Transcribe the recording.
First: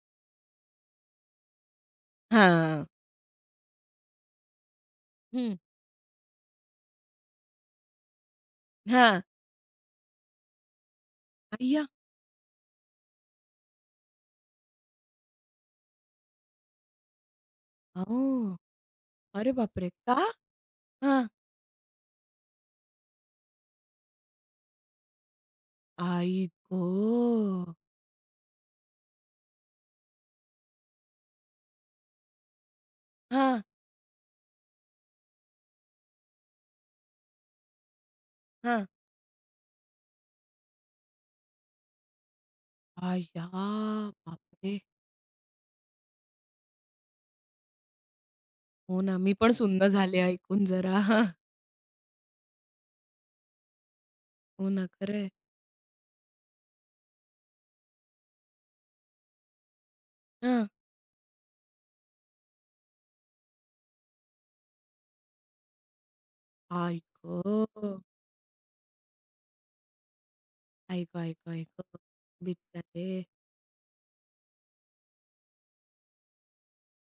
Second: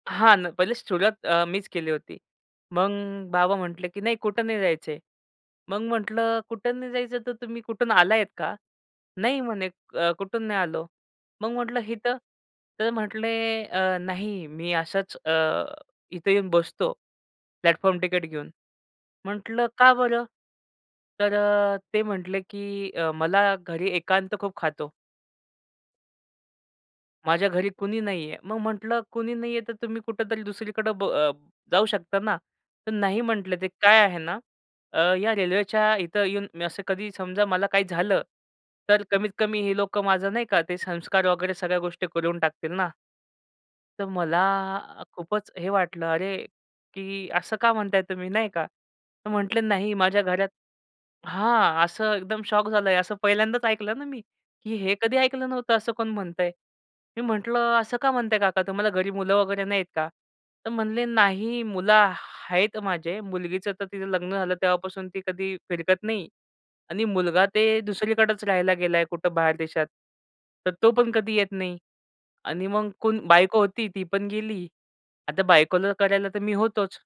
हां ना, पहिलेच सुरुवात अ, मीच केली होती. हां. मग बाबा म्हटले, "की नाही कुठं नाही जायचं." हं. मग म्हटलं, "कुठं नाही जायचं तर तुम्ही कुठून आला आहेत का?" हां. "नाही." म्हणे, "क कुठून नाही आलो." मग म्हटलं अय्या! "इथं?" तर म्हटले, "अ, नाही मी अशाच अ, इथं येऊन बसतो, प्लॅटफॉर्म टिकट घेऊन." अहो. अरे म्हटलं बाप रे! "का का? बरं?" हां! तर अ, ते म्हटले की "अ, मला घरी एकांत खूप खातो." आई "माझ्या घरी गं! कुणी नाहीये." मग म्हटलं, "कुणी नाहीये, तर तुम्ही कुठेतरी दुसरीकडं ब जाऊ शकता ना?" तर "नाही." म्हटले हां. ते "काय आहे ना, अ, या रेल्वेच्या इथं येऊन मी असं कधी समजा मला काही झालं हां. तर कमीत-कमी हे लोकं माझं नाही का, ते संस्कार वगैरे सगळ्या गोष्टी करून टाकतील ना. अय्या! तर बाप मला रे! खूपच हे वाटलं, "अरे!" की "असं का म्हणताय तुम्ही?" नाही का, हो ना, तर मी पण म्हटले, सुन्न "नाही झाले माझ्या घरात" ऐकून जरा. हां. असं एकदम शॉक झालंय, असं पहिल्यांदाच ऐकलं ना मी, हो की ना, हे कधी खरे आहे. ऐकलं नव्हतं असं कोण म्हणतंय. मी म्हटलं, "असं का म्हणताय काका? तुम्हाला घरी मुलं वगैरे नाहीत का?" हं. तर म्हणले, "नाही मुलं ह आहेत माझे, मुलगीचं तर तिचं लग्न झालं, तेव्हापासून ती कधी फिरकत नाही. आई आणि मुलगा ते गं! दुसरीकडेच राहायला गेला आहे कुठं बाहेर देशात. तर तो बाई, पण बाई, कधी येत बाई नाही गं! आणि मग कोण, बिचारे. बायको होती ती पण गेली. आता बायकोला करायला तर मी होतोच."